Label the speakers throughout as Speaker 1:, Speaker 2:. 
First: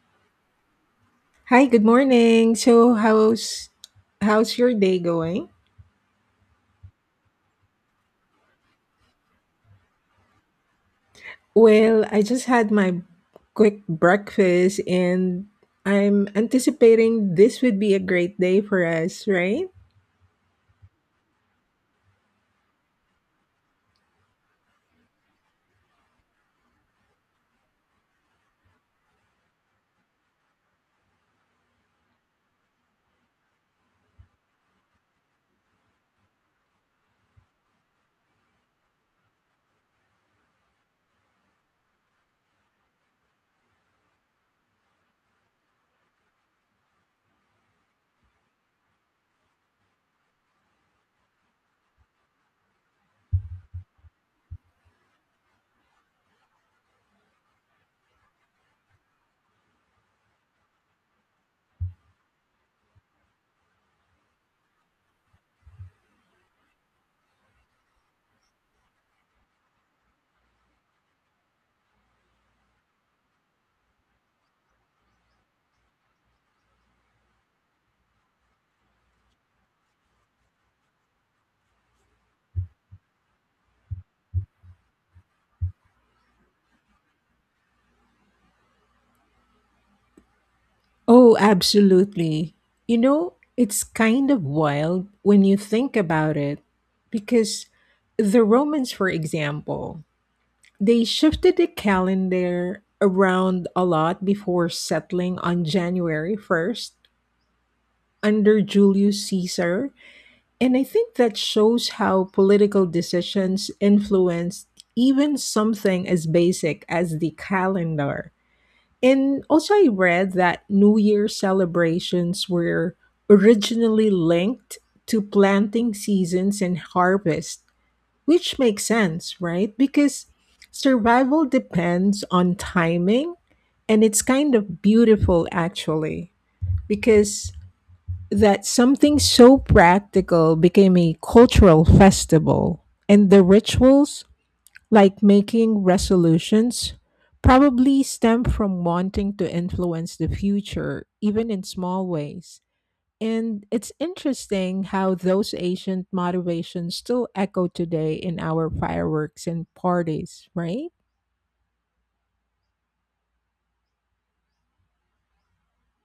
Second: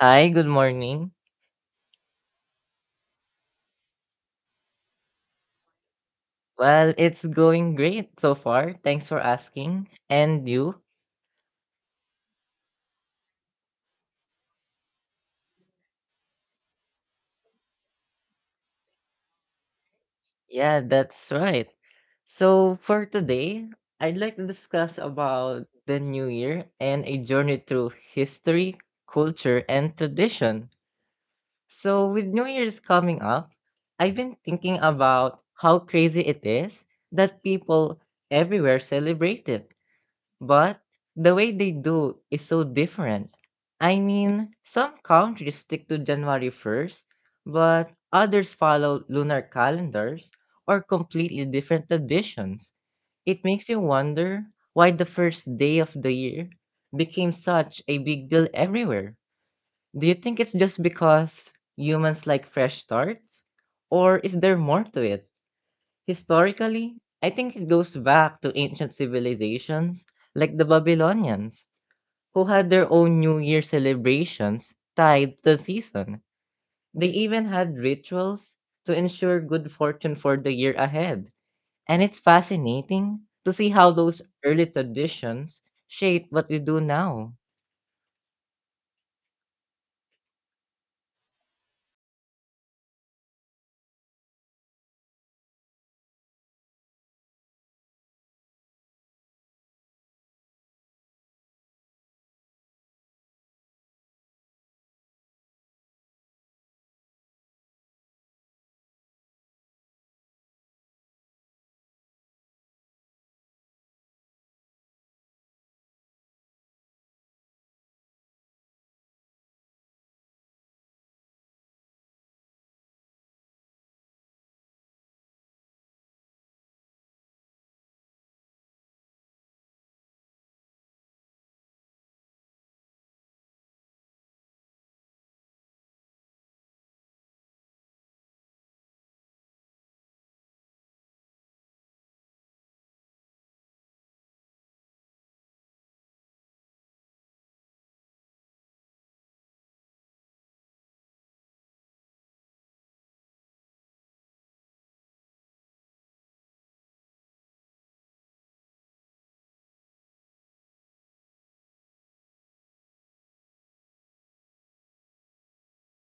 Speaker 1: Hi, good morning.
Speaker 2: Hi, good morning. So, how's your day going?
Speaker 1: Well, it's going great so far. Thanks for asking. And you?
Speaker 2: Well, I just had my quick breakfast, and I'm anticipating this would be a great day for us, right?
Speaker 1: Yeah, that's right. So for today, I'd like to discuss about the new year and a journey through history, culture, and tradition. So with New Year's coming up, I've been thinking about how crazy it is that people everywhere celebrate it. But the way they do is so different. Some countries stick to January 1st, but others follow lunar calendars or completely different traditions. It makes you wonder why the first day of the year became such a big deal everywhere. Do you think it's just because humans like fresh starts? Or is there more to it? Historically, I think it goes back to ancient civilizations like the Babylonians, who had their own New Year celebrations tied to the season. They even had rituals to ensure good fortune for the year ahead. And it's fascinating to see how those early traditions shape what we do now.
Speaker 2: Oh, absolutely. You know, it's kind of wild when you think about it because the Romans, for example, they shifted the calendar around a lot before settling on January 1st under Julius Caesar. And I think that shows how political decisions influenced even something as basic as the calendar. And also, I read that New Year celebrations were originally linked to planting seasons and harvest, which makes sense, right? Because survival depends on timing, and it's kind of beautiful actually, because that something so practical became a cultural festival, and the rituals, like making resolutions, probably stem from wanting to influence the future, even in small ways. And it's interesting how those ancient motivations still echo today in our fireworks and parties, right?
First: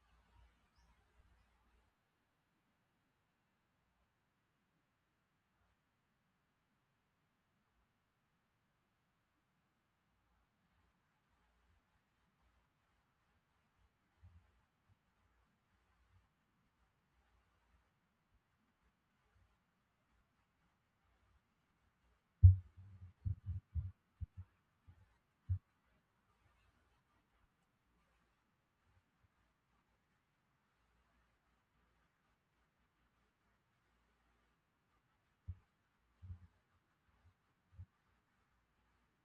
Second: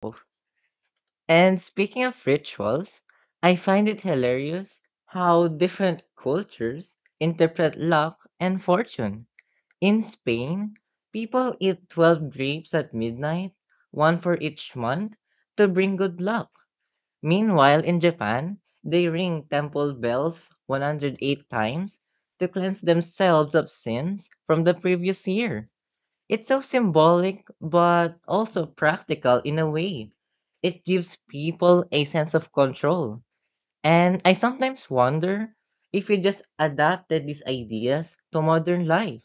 Speaker 1: Oh. And speaking of rituals, I find it hilarious how different cultures interpret luck and fortune. In Spain, people eat 12 grapes at midnight, one for each month, to bring good luck. Meanwhile, in Japan, they ring temple bells 108 times to cleanse themselves of sins from the previous year. It's so symbolic, but also practical in a way. It gives people a sense of control. And I sometimes wonder if we just adapted these ideas to modern life,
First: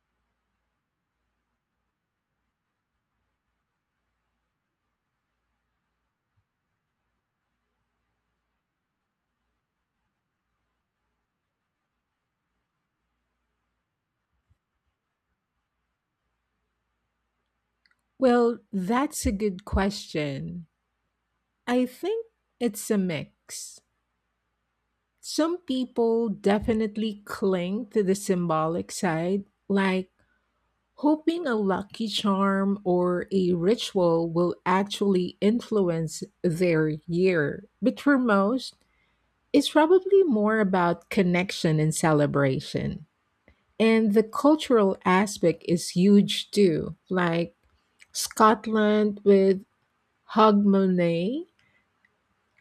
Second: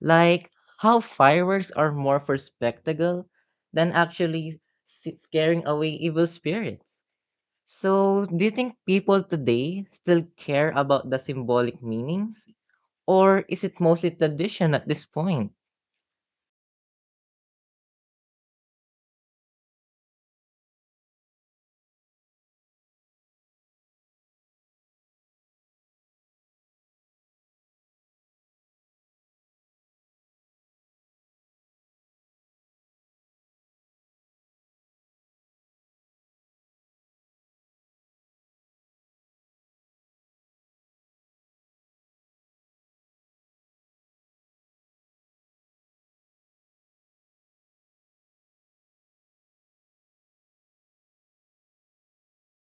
Speaker 1: like how fireworks are more for spectacle than actually scaring away evil spirits. So, do you think people today still care about the symbolic meanings? Or is it mostly tradition at this point?
Speaker 2: Well, that's a good question. I think it's a mix. Some people definitely cling to the symbolic side, like hoping a lucky charm or a ritual will actually influence their year. But for most, it's probably more about connection and celebration. And the cultural aspect is huge too, like Scotland with Hogmanay.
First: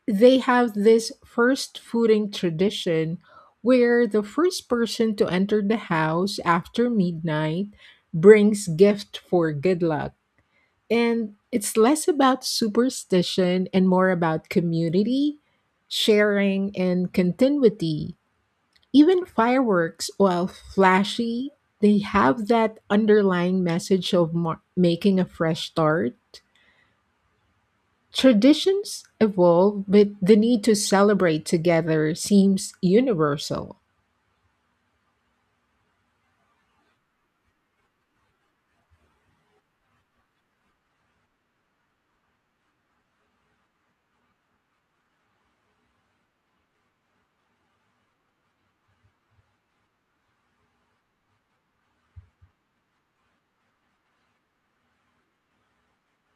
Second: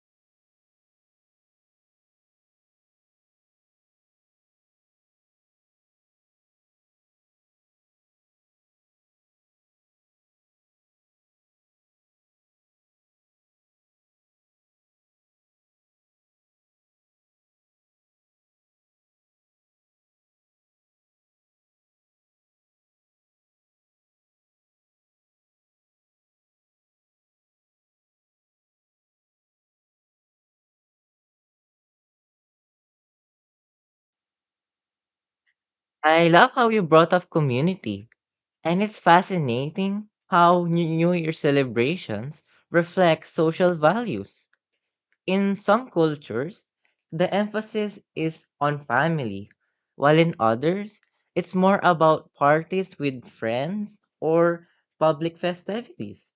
Speaker 2: They have this first footing tradition where the first person to enter the house after midnight brings gift for good luck, and it's less about superstition and more about community sharing and continuity. Even fireworks, while flashy, they have that underlying message of making a fresh start. Traditions evolve, but the need to celebrate together seems universal.
Speaker 1: I love how you brought up community, and it's fascinating how New Year celebrations reflect social values. In some cultures, the emphasis is on family, while in others, it's more about parties with friends or public festivities.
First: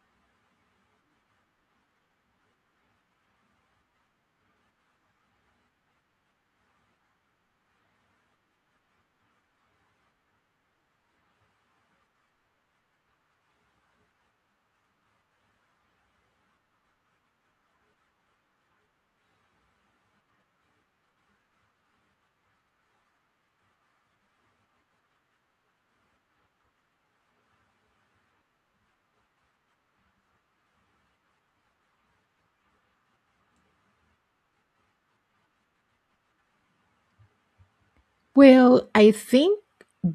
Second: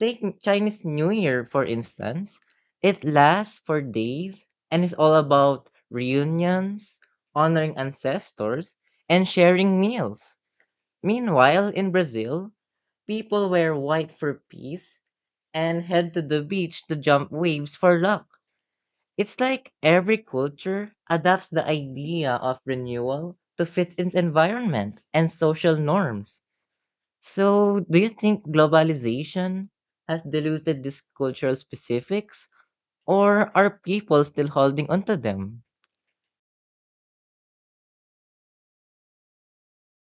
Speaker 1: Take Chinese New Year, for instance. It lasts for days and is all about reunions, honoring ancestors, and sharing meals. Meanwhile, in Brazil, people wear white for peace and head to the beach to jump waves for luck. It's like every culture adapts the idea of renewal to fit its environment and social norms. So, do you think globalization has diluted these cultural specifics, or are people still holding onto them?
Speaker 2: Well, I think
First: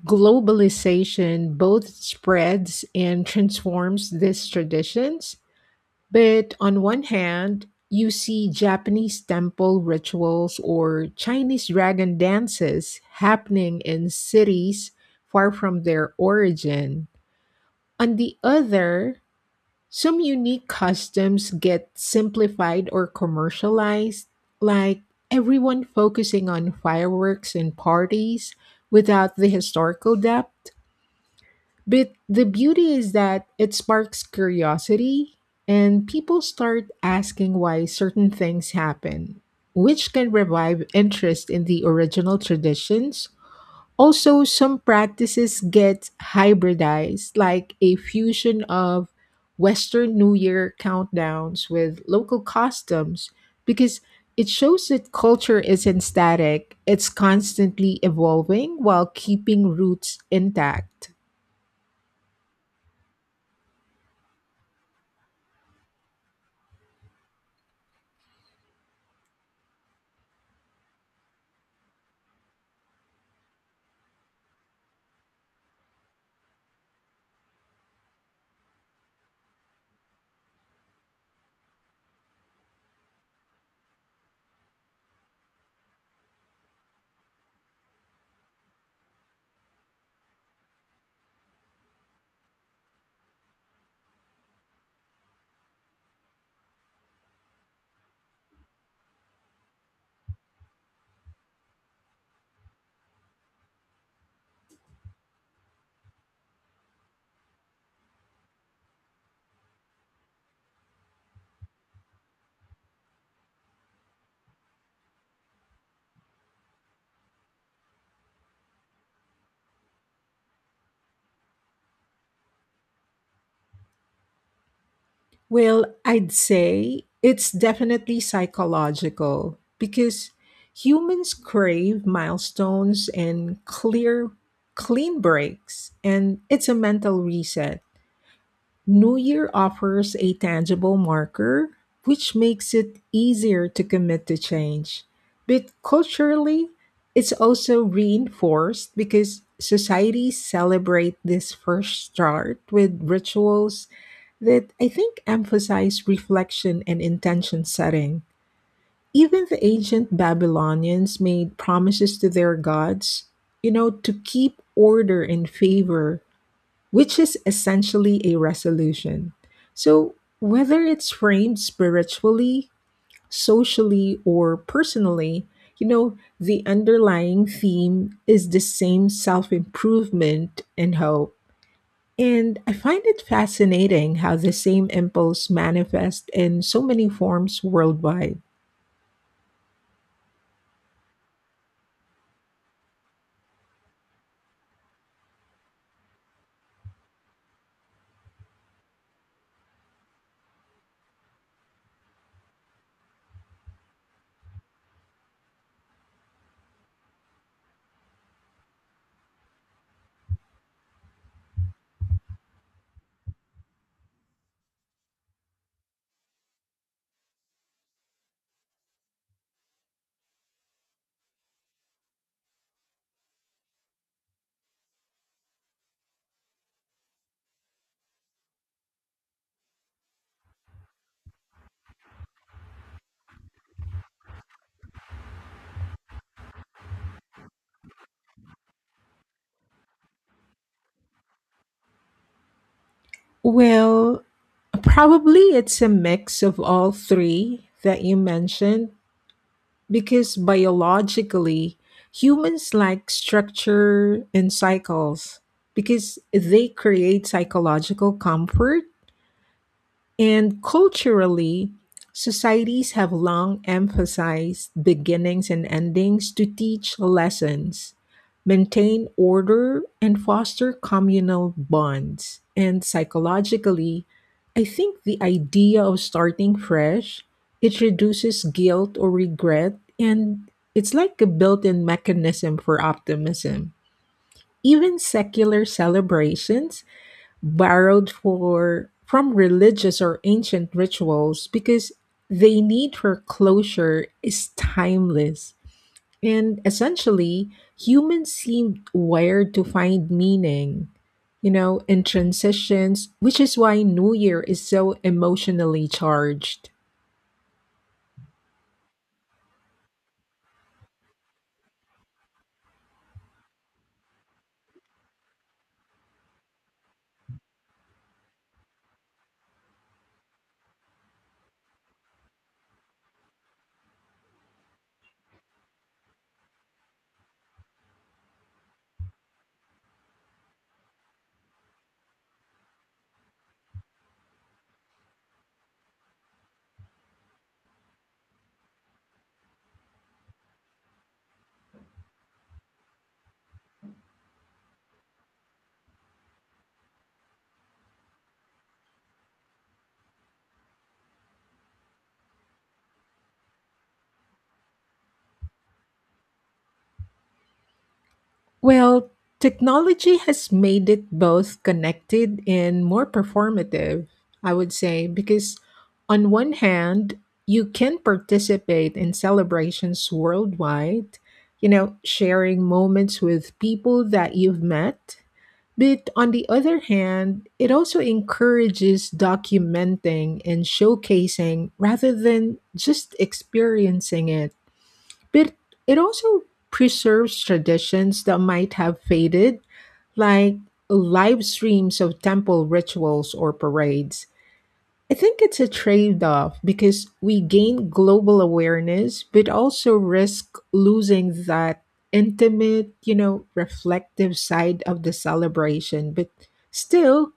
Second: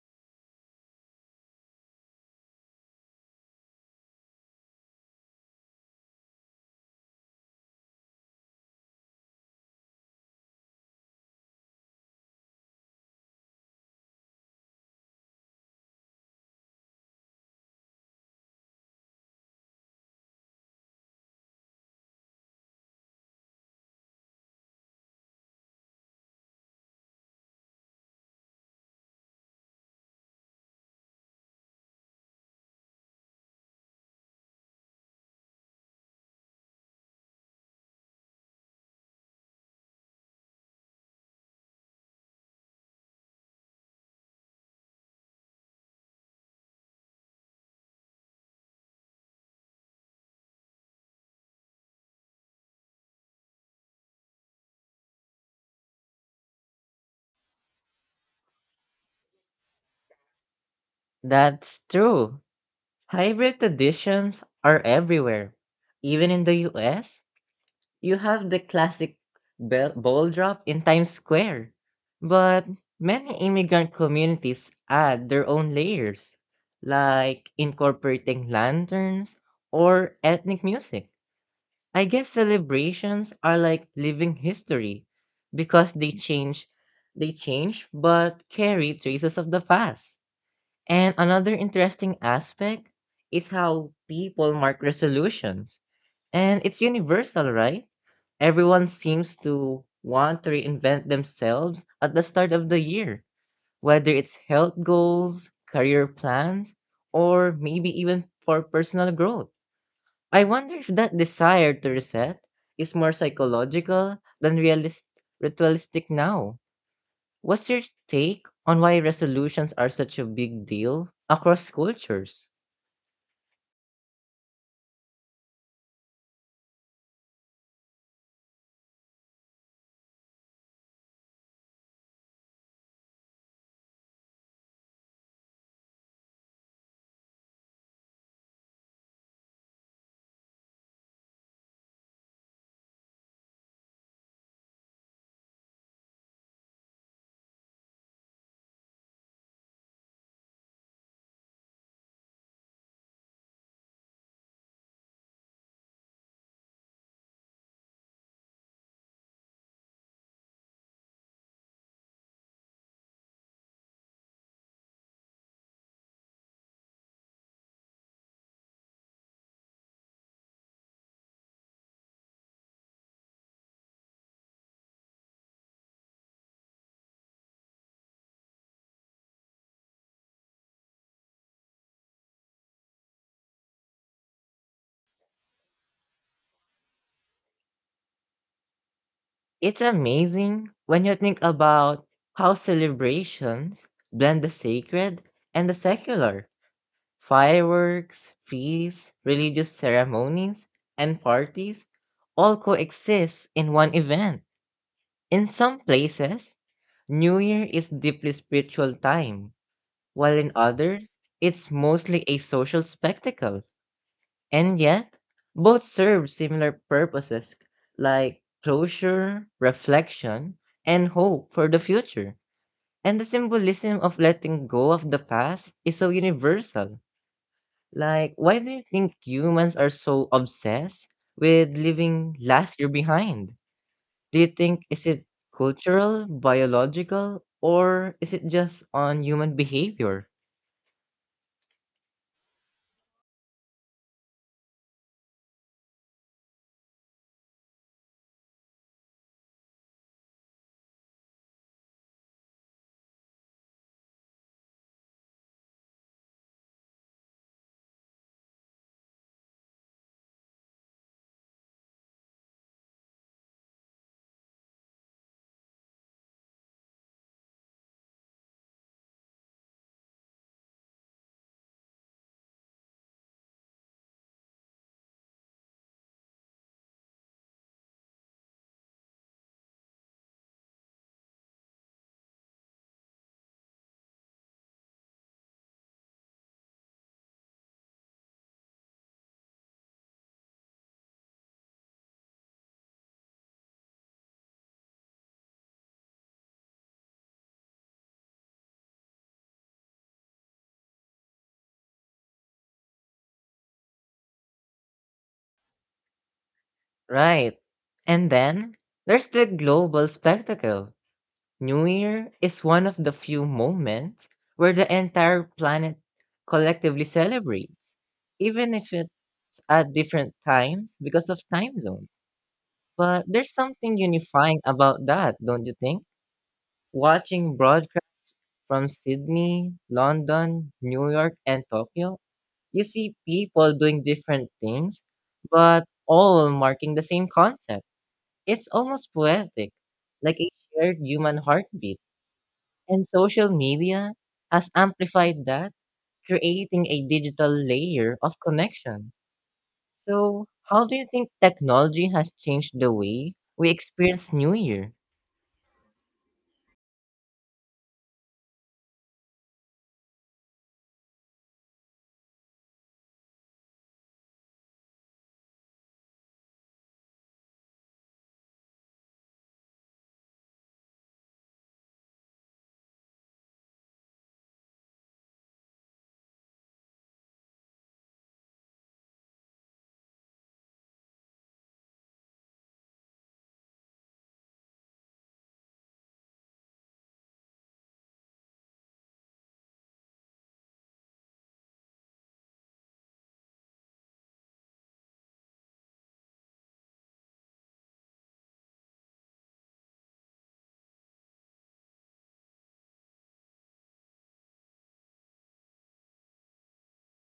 Speaker 2: globalization both spreads and transforms these traditions. But on one hand, you see Japanese temple rituals or Chinese dragon dances happening in cities far from their origin. On the other, some unique customs get simplified or commercialized, like everyone focusing on fireworks and parties without the historical depth. But the beauty is that it sparks curiosity and people start asking why certain things happen, which can revive interest in the original traditions. Also, some practices get hybridized, like a fusion of Western New Year countdowns with local customs, because it shows that culture isn't static, it's constantly evolving while keeping roots intact.
Speaker 1: That's true. Hybrid traditions are everywhere. Even in the US, you have the classic ball drop in Times Square, but many immigrant communities add their own layers, like incorporating lanterns or ethnic music. I guess celebrations are like living history because they change but carry traces of the past. And another interesting aspect is how people mark resolutions. And it's universal, right? Everyone seems to want to reinvent themselves at the start of the year, whether it's health goals, career plans, or maybe even for personal growth. I wonder if that desire to reset is more psychological than ritualistic now. What's your take on why resolutions are such a big deal across cultures?
Speaker 2: Well, I'd say it's definitely psychological because humans crave milestones and clear, clean breaks, and it's a mental reset. New Year offers a tangible marker, which makes it easier to commit to change. But culturally, it's also reinforced because societies celebrate this first start with rituals that I think emphasize reflection and intention setting. Even the ancient Babylonians made promises to their gods, you know, to keep order and favor, which is essentially a resolution. So, whether it's framed spiritually, socially, or personally, you know, the underlying theme is the same self improvement and hope. And I find it fascinating how the same impulse manifests in so many forms worldwide.
Speaker 1: It's amazing when you think about how celebrations blend the sacred and the secular. Fireworks, feasts, religious ceremonies, and parties all coexist in one event. In some places, New Year is deeply spiritual time, while in others, it's mostly a social spectacle. And yet, both serve similar purposes like closure, reflection, and hope for the future. And the symbolism of letting go of the past is so universal. Why do you think humans are so obsessed with leaving last year behind? Do you think is it cultural, biological, or is it just on human behavior?
Speaker 2: Well, probably it's a mix of all three that you mentioned because biologically humans like structure and cycles because they create psychological comfort. And culturally, societies have long emphasized beginnings and endings to teach lessons, maintain order, and foster communal bonds. And psychologically, I think the idea of starting fresh, it reduces guilt or regret, and it's like a built-in mechanism for optimism. Even secular celebrations borrowed for from religious or ancient rituals because they need for closure is timeless. And essentially, humans seem wired to find meaning, you know, in transitions, which is why New Year is so emotionally charged.
Speaker 1: Right. And then there's the global spectacle. New Year is one of the few moments where the entire planet collectively celebrates, even if it's at different times because of time zones. But there's something unifying about that, don't you think? Watching broadcasts from Sydney, London, New York, and Tokyo, you see people doing different things, but all marking the same concept. It's almost poetic, like a shared human heartbeat. And social media has amplified that, creating a digital layer of connection. So, how do you think technology has changed the way we experience New Year?
Speaker 2: Well, technology has made it both connected and more performative, I would say, because on one hand, you can participate in celebrations worldwide, you know, sharing moments with people that you've met. But on the other hand, it also encourages documenting and showcasing rather than just experiencing it. But it also preserves traditions that might have faded, like live streams of temple rituals or parades. I think it's a trade off because we gain global awareness, but also risk losing that intimate, you know, reflective side of the celebration. But still,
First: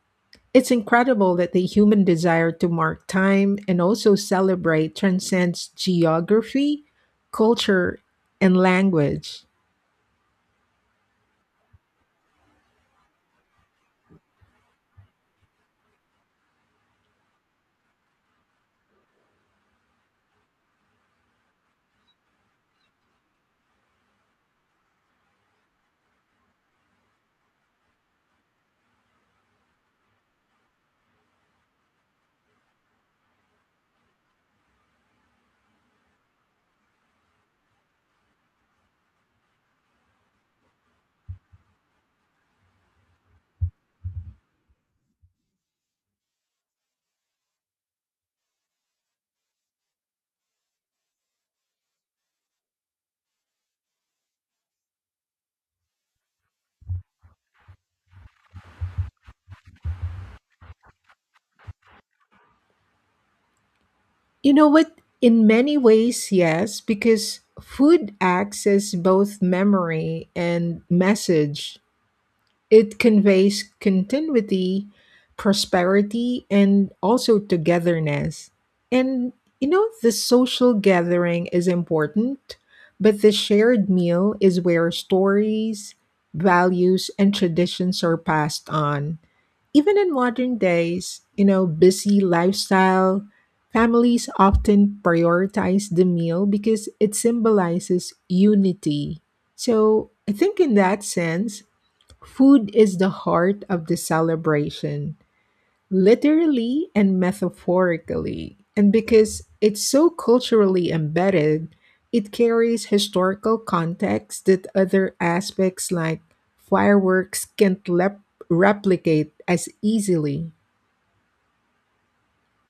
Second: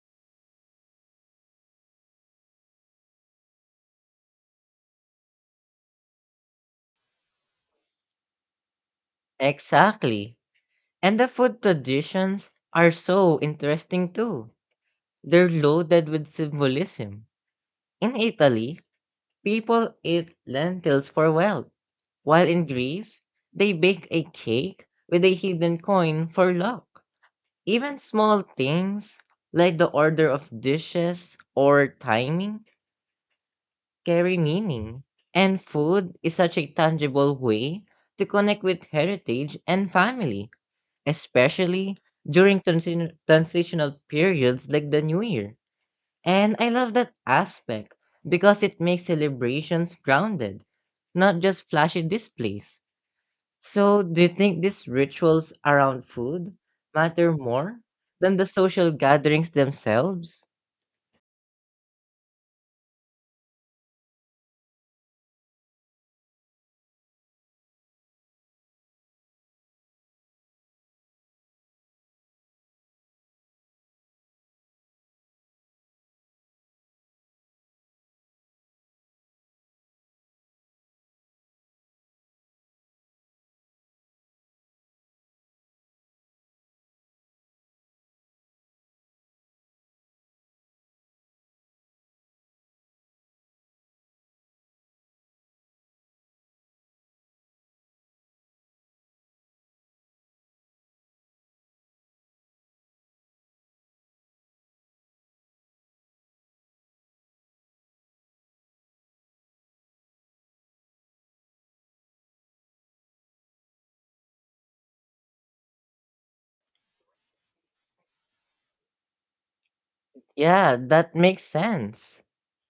Speaker 2: it's incredible that the human desire to mark time and also celebrate transcends geography, culture, and language.
Speaker 1: Exactly. And the food traditions are so interesting too. They're loaded with symbolism. In Italy, people eat lentils for wealth, while in Greece, they bake a cake with a hidden coin for luck. Even small things like the order of dishes or timing carry meaning. And food is such a tangible way to connect with heritage and family, especially during transitional periods like the New Year. And I love that aspect because it makes celebrations grounded, not just flashy displays. So, do you think these rituals around food matter more than the social gatherings themselves?
Speaker 2: You know what? In many ways, yes, because food acts as both memory and message. It conveys continuity, prosperity, and also togetherness. And you know, the social gathering is important, but the shared meal is where stories, values, and traditions are passed on. Even in modern days, you know, busy lifestyle, families often prioritize the meal because it symbolizes unity. So I think in that sense, food is the heart of the celebration, literally and metaphorically. And because it's so culturally embedded, it carries historical context that other aspects like fireworks can't replicate as easily.
Speaker 1: Yeah, that makes sense.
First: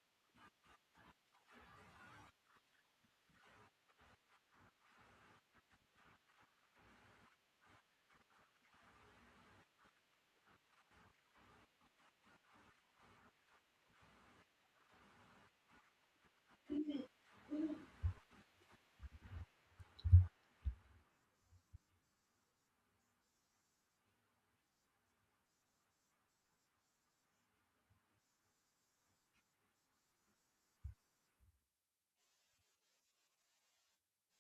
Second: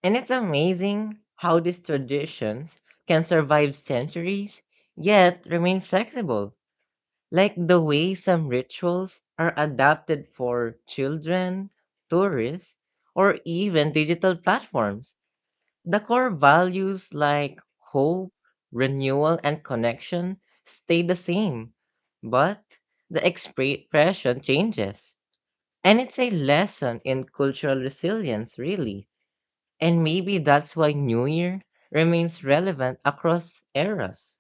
Speaker 1: And it's amazing how these traditions can survive centuries yet remain flexible, like the way some rituals are adapted for children, tourists, or even digital platforms. The core values like hope, renewal, and connection stay the same, but the expression changes. And it's a lesson in cultural resilience, really. And maybe that's why New Year remains relevant across eras.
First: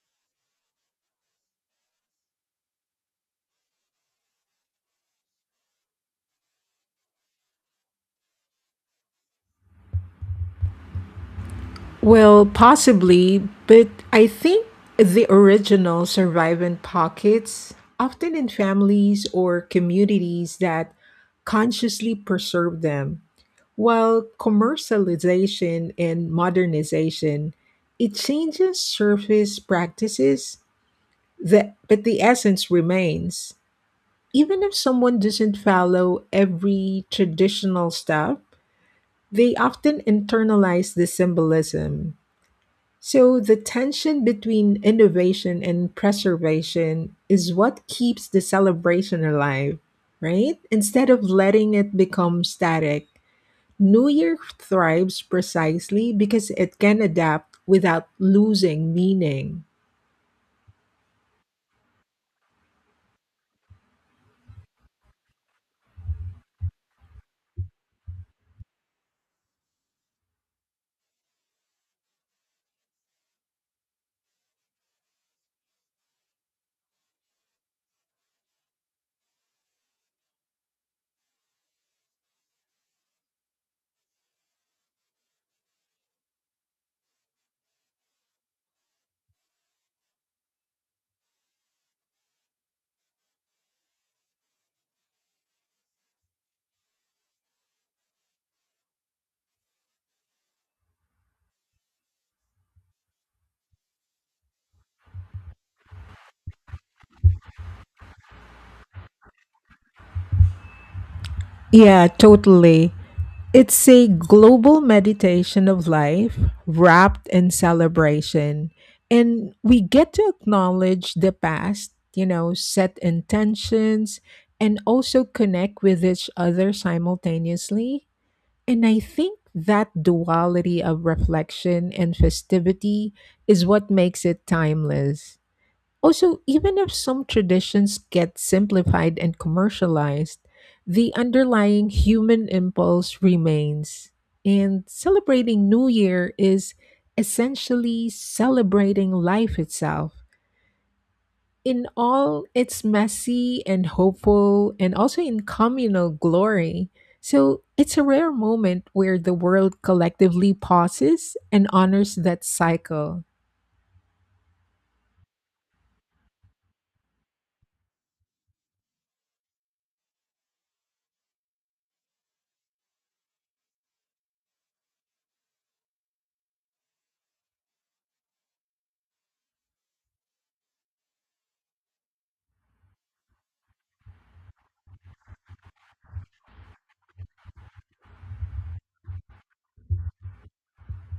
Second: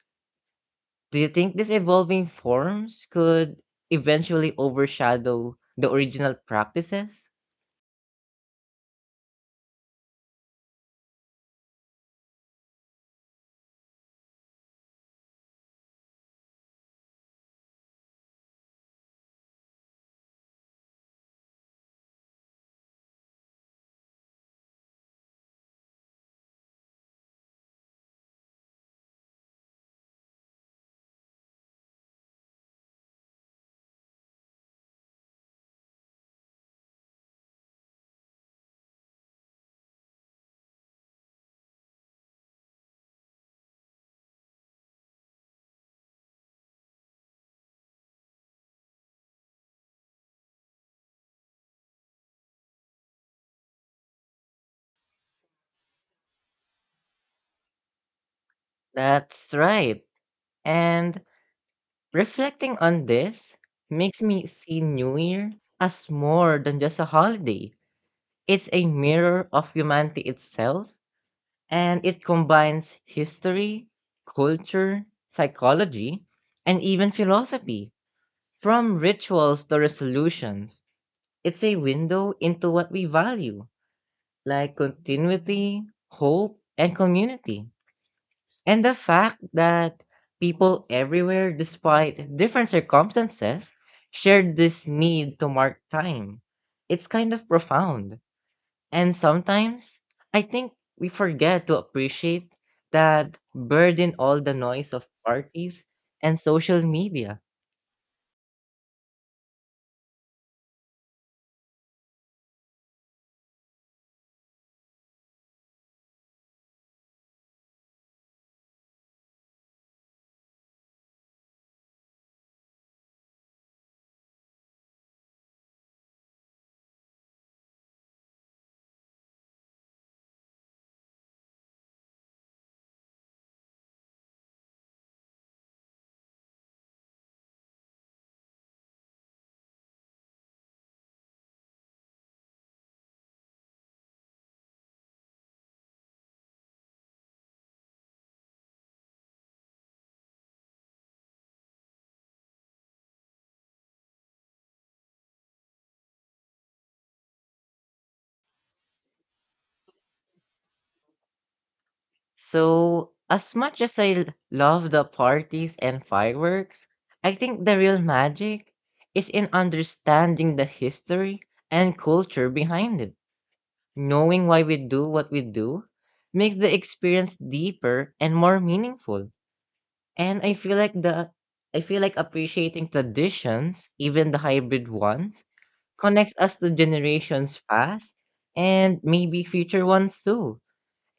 Speaker 1: Do you think these evolving forms could eventually overshadow the original practices?
Speaker 2: Well, possibly, but I think the original survive in pockets, often in families or communities that consciously preserve them. While commercialization and modernization, it changes service practices, but the essence remains. Even if someone doesn't follow every traditional step, they often internalize the symbolism. So the tension between innovation and preservation is what keeps the celebration alive, right? Instead of letting it become static, New Year thrives precisely because it can adapt without losing
Speaker 1: That's
Speaker 2: meaning.
Speaker 1: right. And reflecting on this makes me see New Year as more than just a holiday. It's a mirror of humanity itself, and it combines history, culture, psychology, and even philosophy, from rituals to resolutions. It's a window into what we value like continuity, hope, and community. And the fact that people everywhere, despite different circumstances, shared this need to mark time. It's kind of profound. And sometimes I think we forget to appreciate that burden all the noise of parties and social media.
Speaker 2: Yeah, totally. It's a global meditation of life wrapped in celebration. And we get to acknowledge the past, you know, set intentions, and also connect with each other simultaneously. And I think that duality of reflection and festivity is what makes it timeless. Also, even if some traditions get simplified and commercialized, the underlying human impulse remains. And celebrating New Year is essentially celebrating life itself in all its messy and hopeful, and also in communal glory. So, it's a rare moment where the world collectively pauses and honors that
Speaker 1: So,
Speaker 2: cycle.
Speaker 1: as much as love the parties and fireworks, I think the real magic is in understanding the history and culture behind it. Knowing why we do what we do makes the experience deeper and more meaningful. And I feel like appreciating traditions, even the hybrid ones, connects us to generations past and maybe future ones too.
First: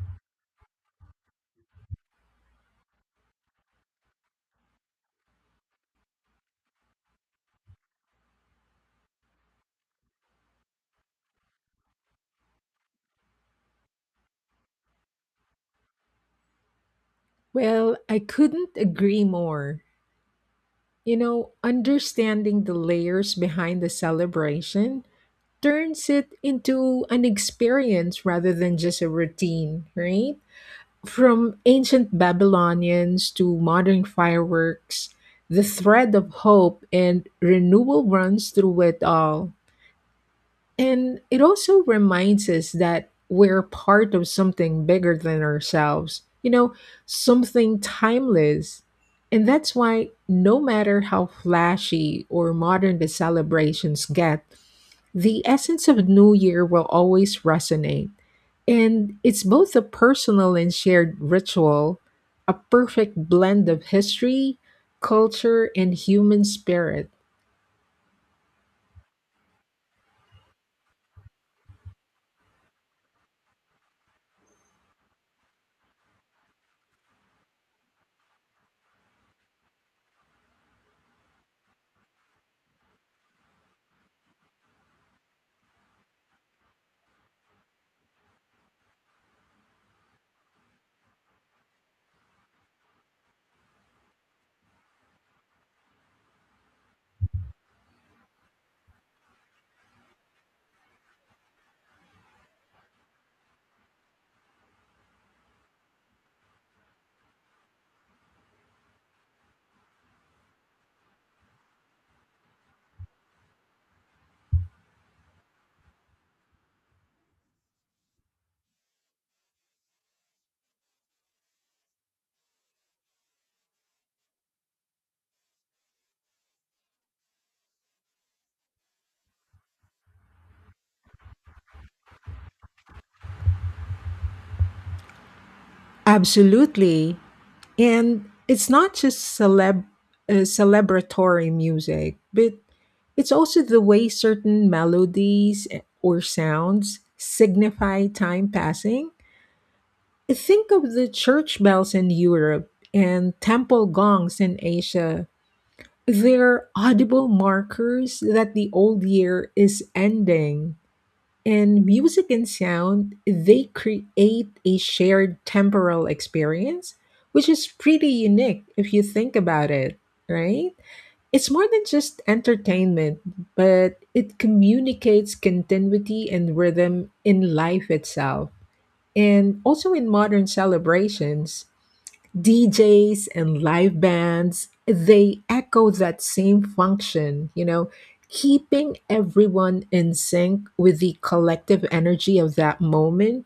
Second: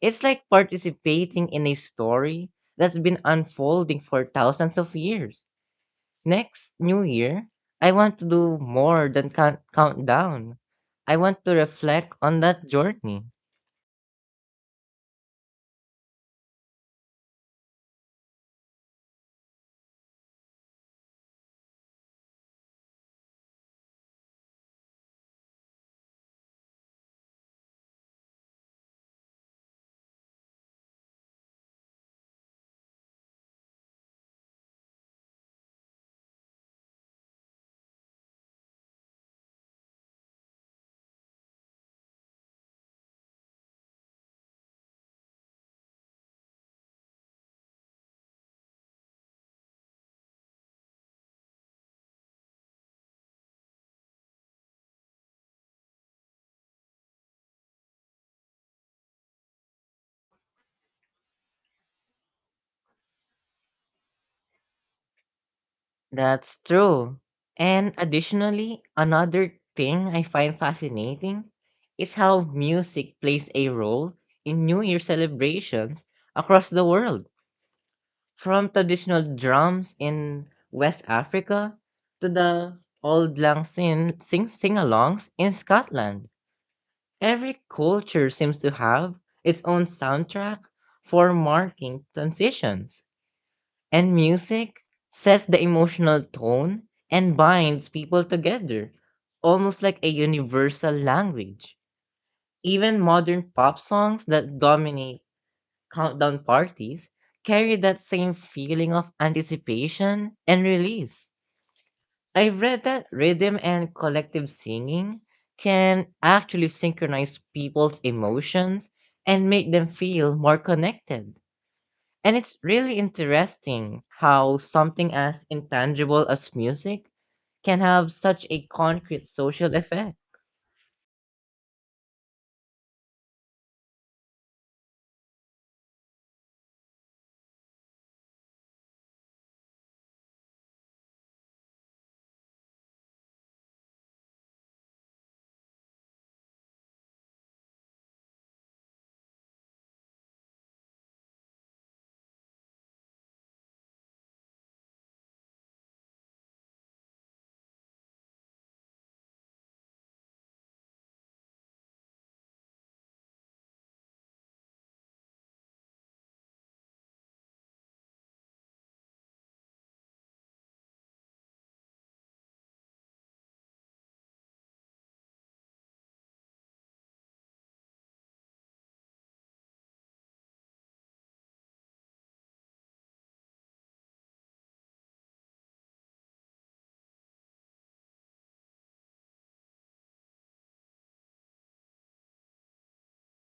Speaker 1: It's like participating in a story that's been unfolding for thousands of years. Next New Year, I want to do more than countdown. I want to reflect on that journey.
Speaker 2: Well, I couldn't agree more. You know, understanding the layers behind the celebration turns it into an experience rather than just a routine, right? From ancient Babylonians to modern fireworks, the thread of hope and renewal runs through it all. And it also reminds us that we're part of something bigger than ourselves, you know, something timeless. And that's why, no matter how flashy or modern the celebrations get, the essence of New Year will always resonate. And it's both a personal and shared ritual, a perfect blend of history, culture, and human
Speaker 1: That's
Speaker 2: spirit.
Speaker 1: true. And additionally, another thing I find fascinating is how music plays a role in New Year celebrations across the world. From traditional drums in West Africa to the old lang sing-alongs in Scotland, every culture seems to have its own soundtrack for marking transitions. And music sets the emotional tone and binds people together, almost like a universal language. Even modern pop songs that dominate countdown parties carry that same feeling of anticipation and release. I've read that rhythm and collective singing can actually synchronize people's emotions and make them feel more connected. And it's really interesting how something as intangible as music can have such a concrete social effect.
Speaker 2: Absolutely. And it's not just celebratory music, but it's also the way certain melodies or sounds signify time passing. Think of the church bells in Europe and temple gongs in Asia. They're audible markers that the old year is ending. And music and sound, they create a shared temporal experience, which is pretty unique if you think about it, right? It's more than just entertainment, but it communicates continuity and rhythm in life itself. And also in modern celebrations, DJs and live bands, they echo that same function, you know, keeping everyone in sync with the collective energy of that moment.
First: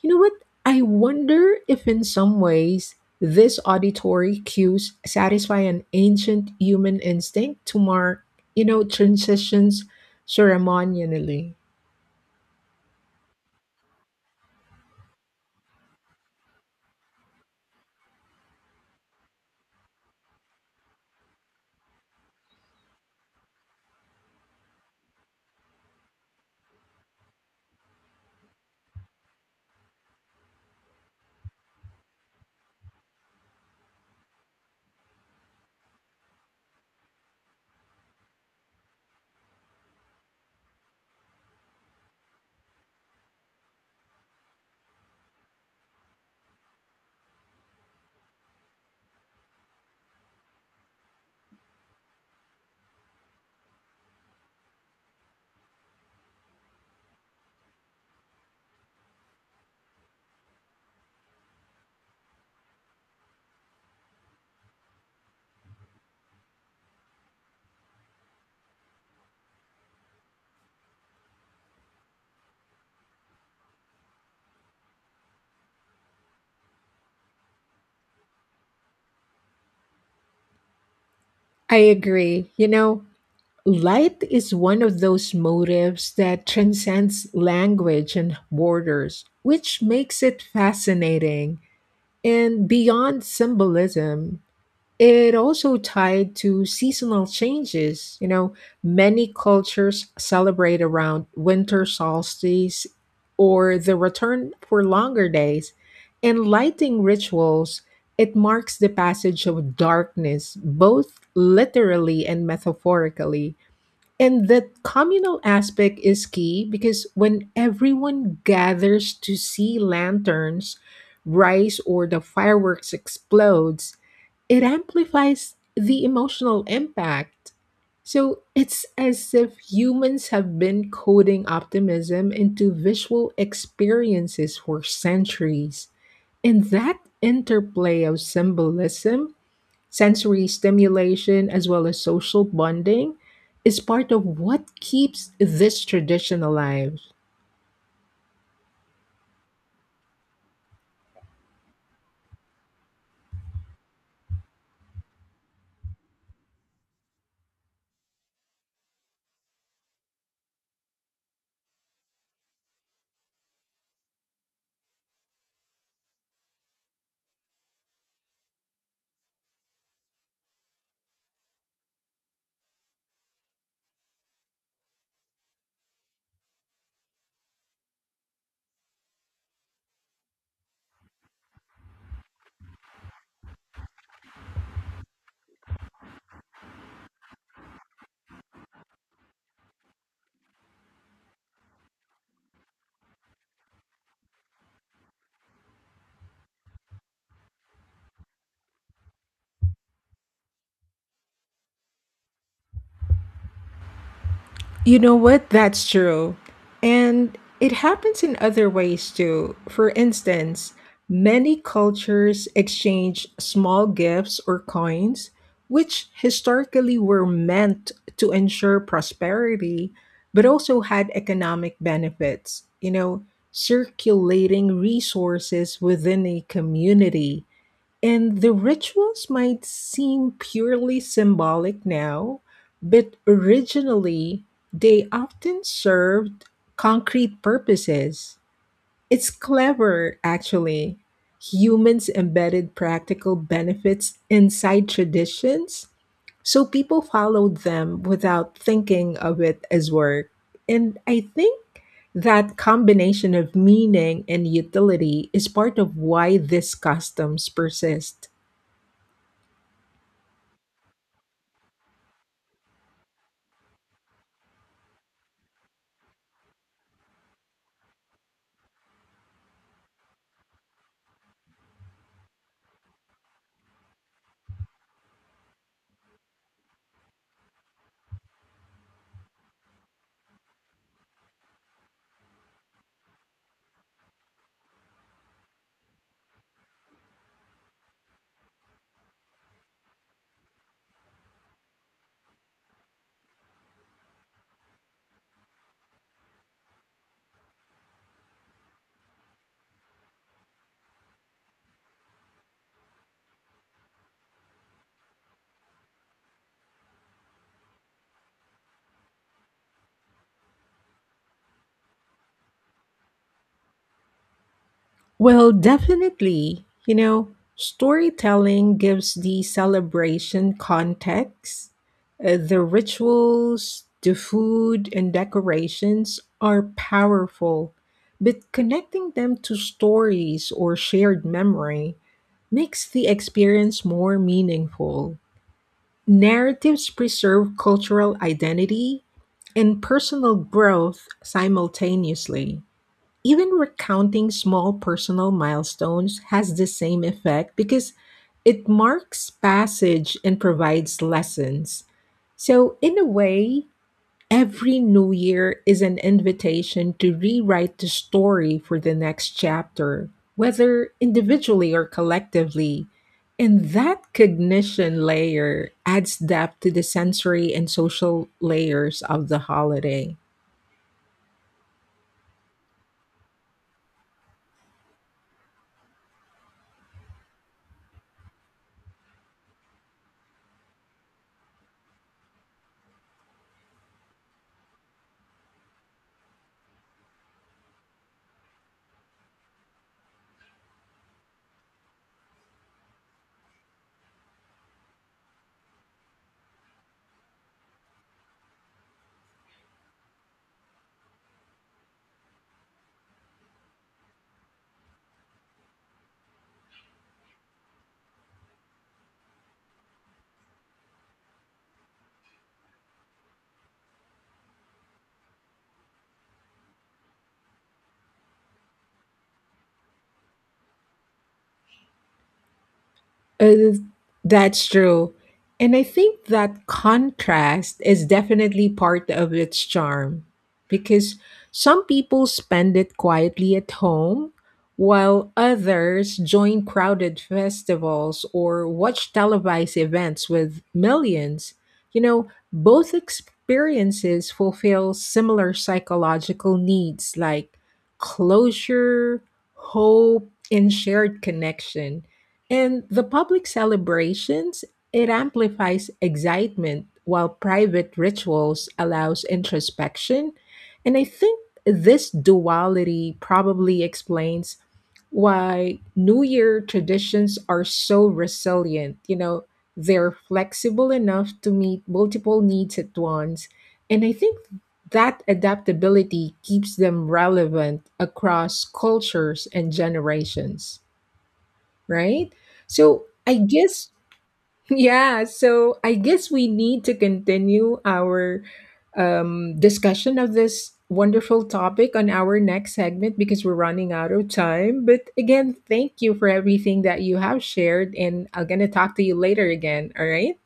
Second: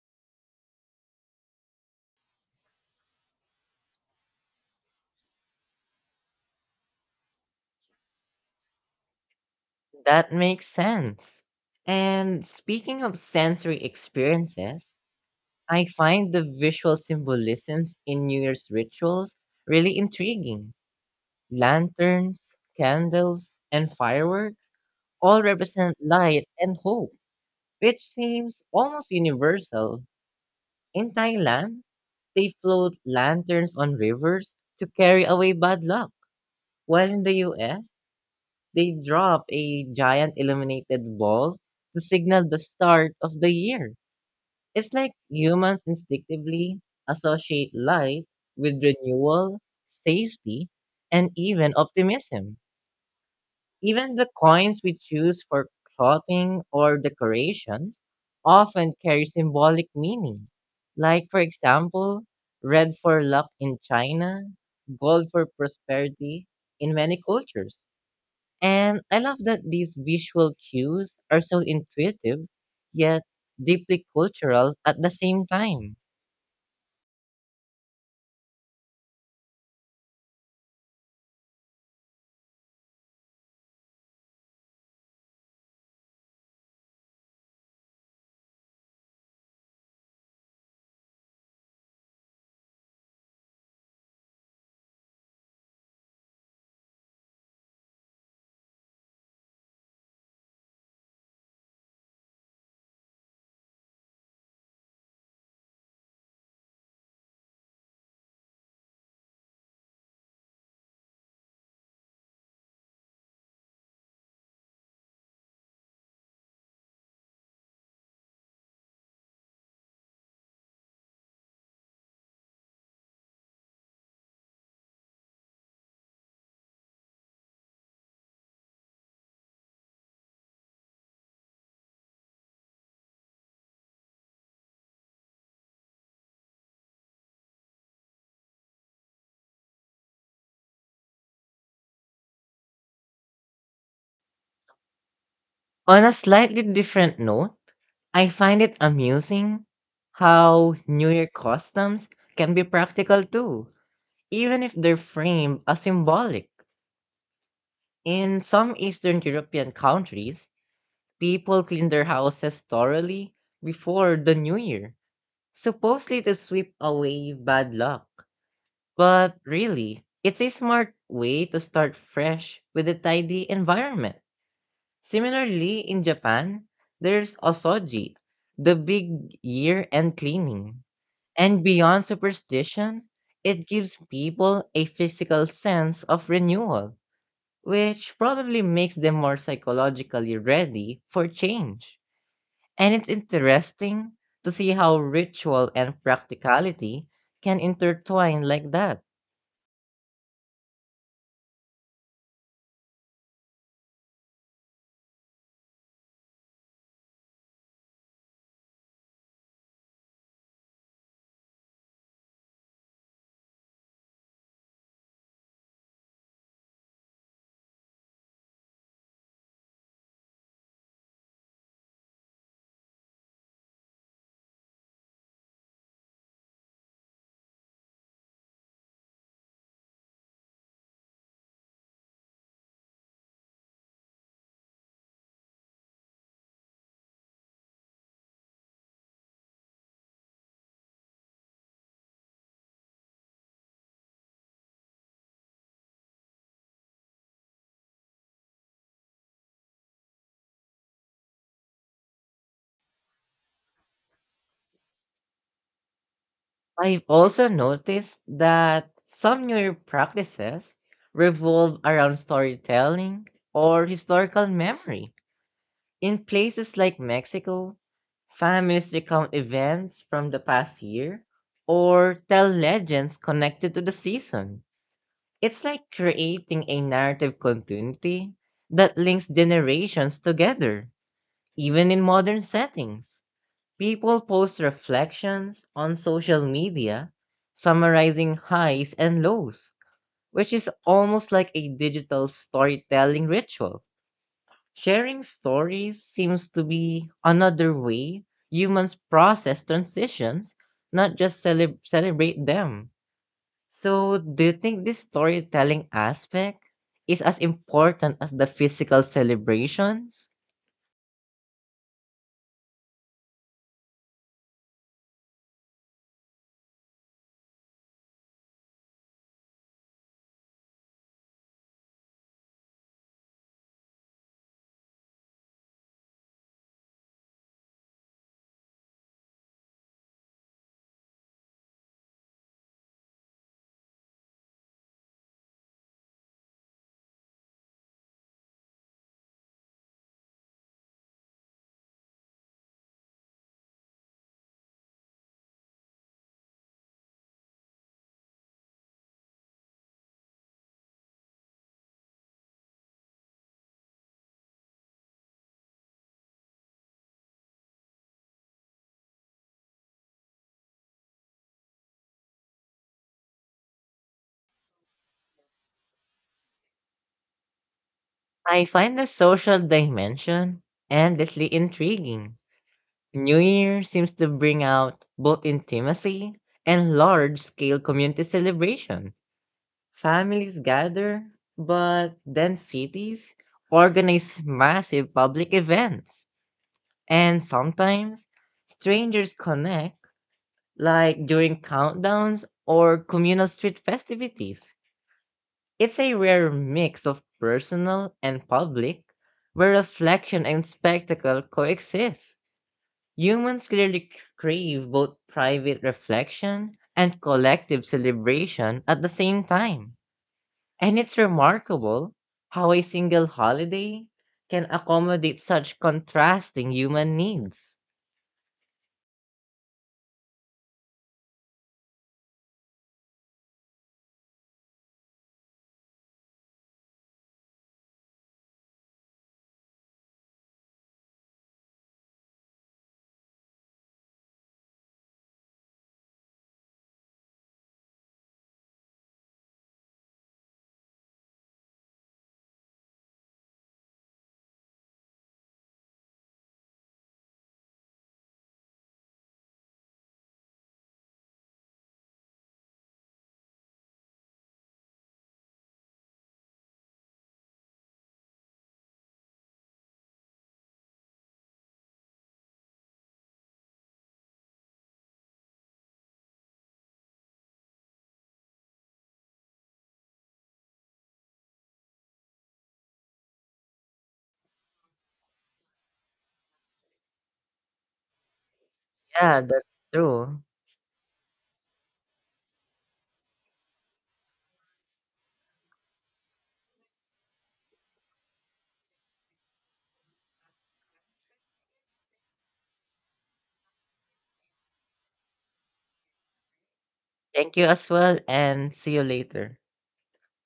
Speaker 2: You know what? I wonder if, in some ways, this auditory cues satisfy an ancient human instinct to mark, you know, transitions
Speaker 1: That makes sense.
Speaker 2: ceremonially.
Speaker 1: And speaking of sensory experiences, I find the visual symbolisms in New Year's rituals really intriguing. Lanterns, candles, and fireworks all represent light and hope, which seems almost universal. In Thailand, they float lanterns on rivers to carry away bad luck, while in the US, they drop a giant illuminated ball to signal the start of the year. It's like humans instinctively associate light with renewal, safety, and even optimism. Even the coins we choose for clothing or decorations often carry symbolic meaning. Like, for example, Red for luck in China, gold for prosperity in many cultures. And I love that these visual cues are so intuitive, yet deeply cultural at the same time.
Speaker 2: I agree. You know, light is one of those motives that transcends language and borders, which makes it fascinating. And beyond symbolism, it also tied to seasonal changes. You know, many cultures celebrate around winter solstice or the return for longer days. In lighting rituals, it marks the passage of darkness, both literally and metaphorically. And that communal aspect is key because when everyone gathers to see lanterns rise or the fireworks explodes, it amplifies the emotional impact. So it's as if humans have been coding optimism into visual experiences for centuries. And that interplay of symbolism, sensory stimulation, as well as social bonding, is part of what keeps this
Speaker 1: On a
Speaker 2: tradition
Speaker 1: slightly
Speaker 2: alive.
Speaker 1: different note, I find it amusing how New Year customs can be practical too, even if they're framed as symbolic. In some Eastern European countries, people clean their houses thoroughly before the New Year, supposedly to sweep away bad luck. But really, it's a smart way to start fresh with a tidy environment. Similarly, in Japan, there's osoji, the big year-end cleaning. And beyond superstition, it gives people a physical sense of renewal, which probably makes them more psychologically ready for change. And it's interesting to see how ritual and practicality can intertwine like that.
Speaker 2: You know what? That's true. And it happens in other ways too. For instance, many cultures exchange small gifts or coins, which historically were meant to ensure prosperity, but also had economic benefits. You know, circulating resources within a community. And the rituals might seem purely symbolic now, but originally they often served concrete purposes. It's clever, actually. Humans embedded practical benefits inside traditions, so people followed them without thinking of it as work. And I think that combination of meaning and utility is part of why these
Speaker 1: I've also
Speaker 2: customs
Speaker 1: noticed
Speaker 2: persist.
Speaker 1: that some newer practices revolve around storytelling or historical memory. In places like Mexico, families recount events from the past year or tell legends connected to the season. It's like creating a narrative continuity that links generations together, even in modern settings. People post reflections on social media, summarizing highs and lows, which is almost like a digital storytelling ritual. Sharing stories seems to be another way humans process transitions, not just celebrate them. So, do you think this storytelling aspect is as important as the physical celebrations?
Speaker 2: Well, definitely. You know, storytelling gives the celebration context. The rituals, the food, and decorations are powerful, but connecting them to stories or shared memory makes the experience more meaningful. Narratives preserve cultural identity and personal growth simultaneously. Even recounting small personal milestones has the same effect because it marks passage and provides lessons. So, in a way, every new year is an invitation to rewrite the story for the next chapter, whether individually or collectively. And that cognition layer adds depth to the sensory and social
Speaker 1: I find
Speaker 2: layers
Speaker 1: the
Speaker 2: of the
Speaker 1: social
Speaker 2: holiday.
Speaker 1: dimension endlessly intriguing. New Year seems to bring out both intimacy and large scale community celebration. Families gather, but then cities organize massive public events. And sometimes strangers connect, like during countdowns or communal street festivities. It's a rare mix of personal and public, where reflection and spectacle coexist. Humans clearly crave both private reflection and collective celebration at the same time. And it's remarkable how a single holiday can accommodate such contrasting human needs.
Speaker 2: Uh, that's true. And I think that contrast is definitely part of its charm because some people spend it quietly at home while others join crowded festivals or watch televised events with millions. You know, both experiences fulfill similar psychological needs, like closure, hope, and shared connection. And the public celebrations, it amplifies excitement while private rituals allows introspection. And I think this duality probably explains why New Year traditions are so resilient. You know, they're flexible enough to meet multiple needs at once. And I think that adaptability keeps them relevant across
Speaker 1: Yeah,
Speaker 2: cultures and
Speaker 1: that's true.
Speaker 2: generations, right? So I guess, yeah, so I guess we need to continue our discussion of this wonderful topic on our next segment because we're running out of time. But again, thank you for everything that you have
Speaker 1: Thank you as
Speaker 2: shared,
Speaker 1: well,
Speaker 2: and I'm going to
Speaker 1: and
Speaker 2: talk
Speaker 1: see
Speaker 2: to
Speaker 1: you
Speaker 2: you later
Speaker 1: later.
Speaker 2: again, all right?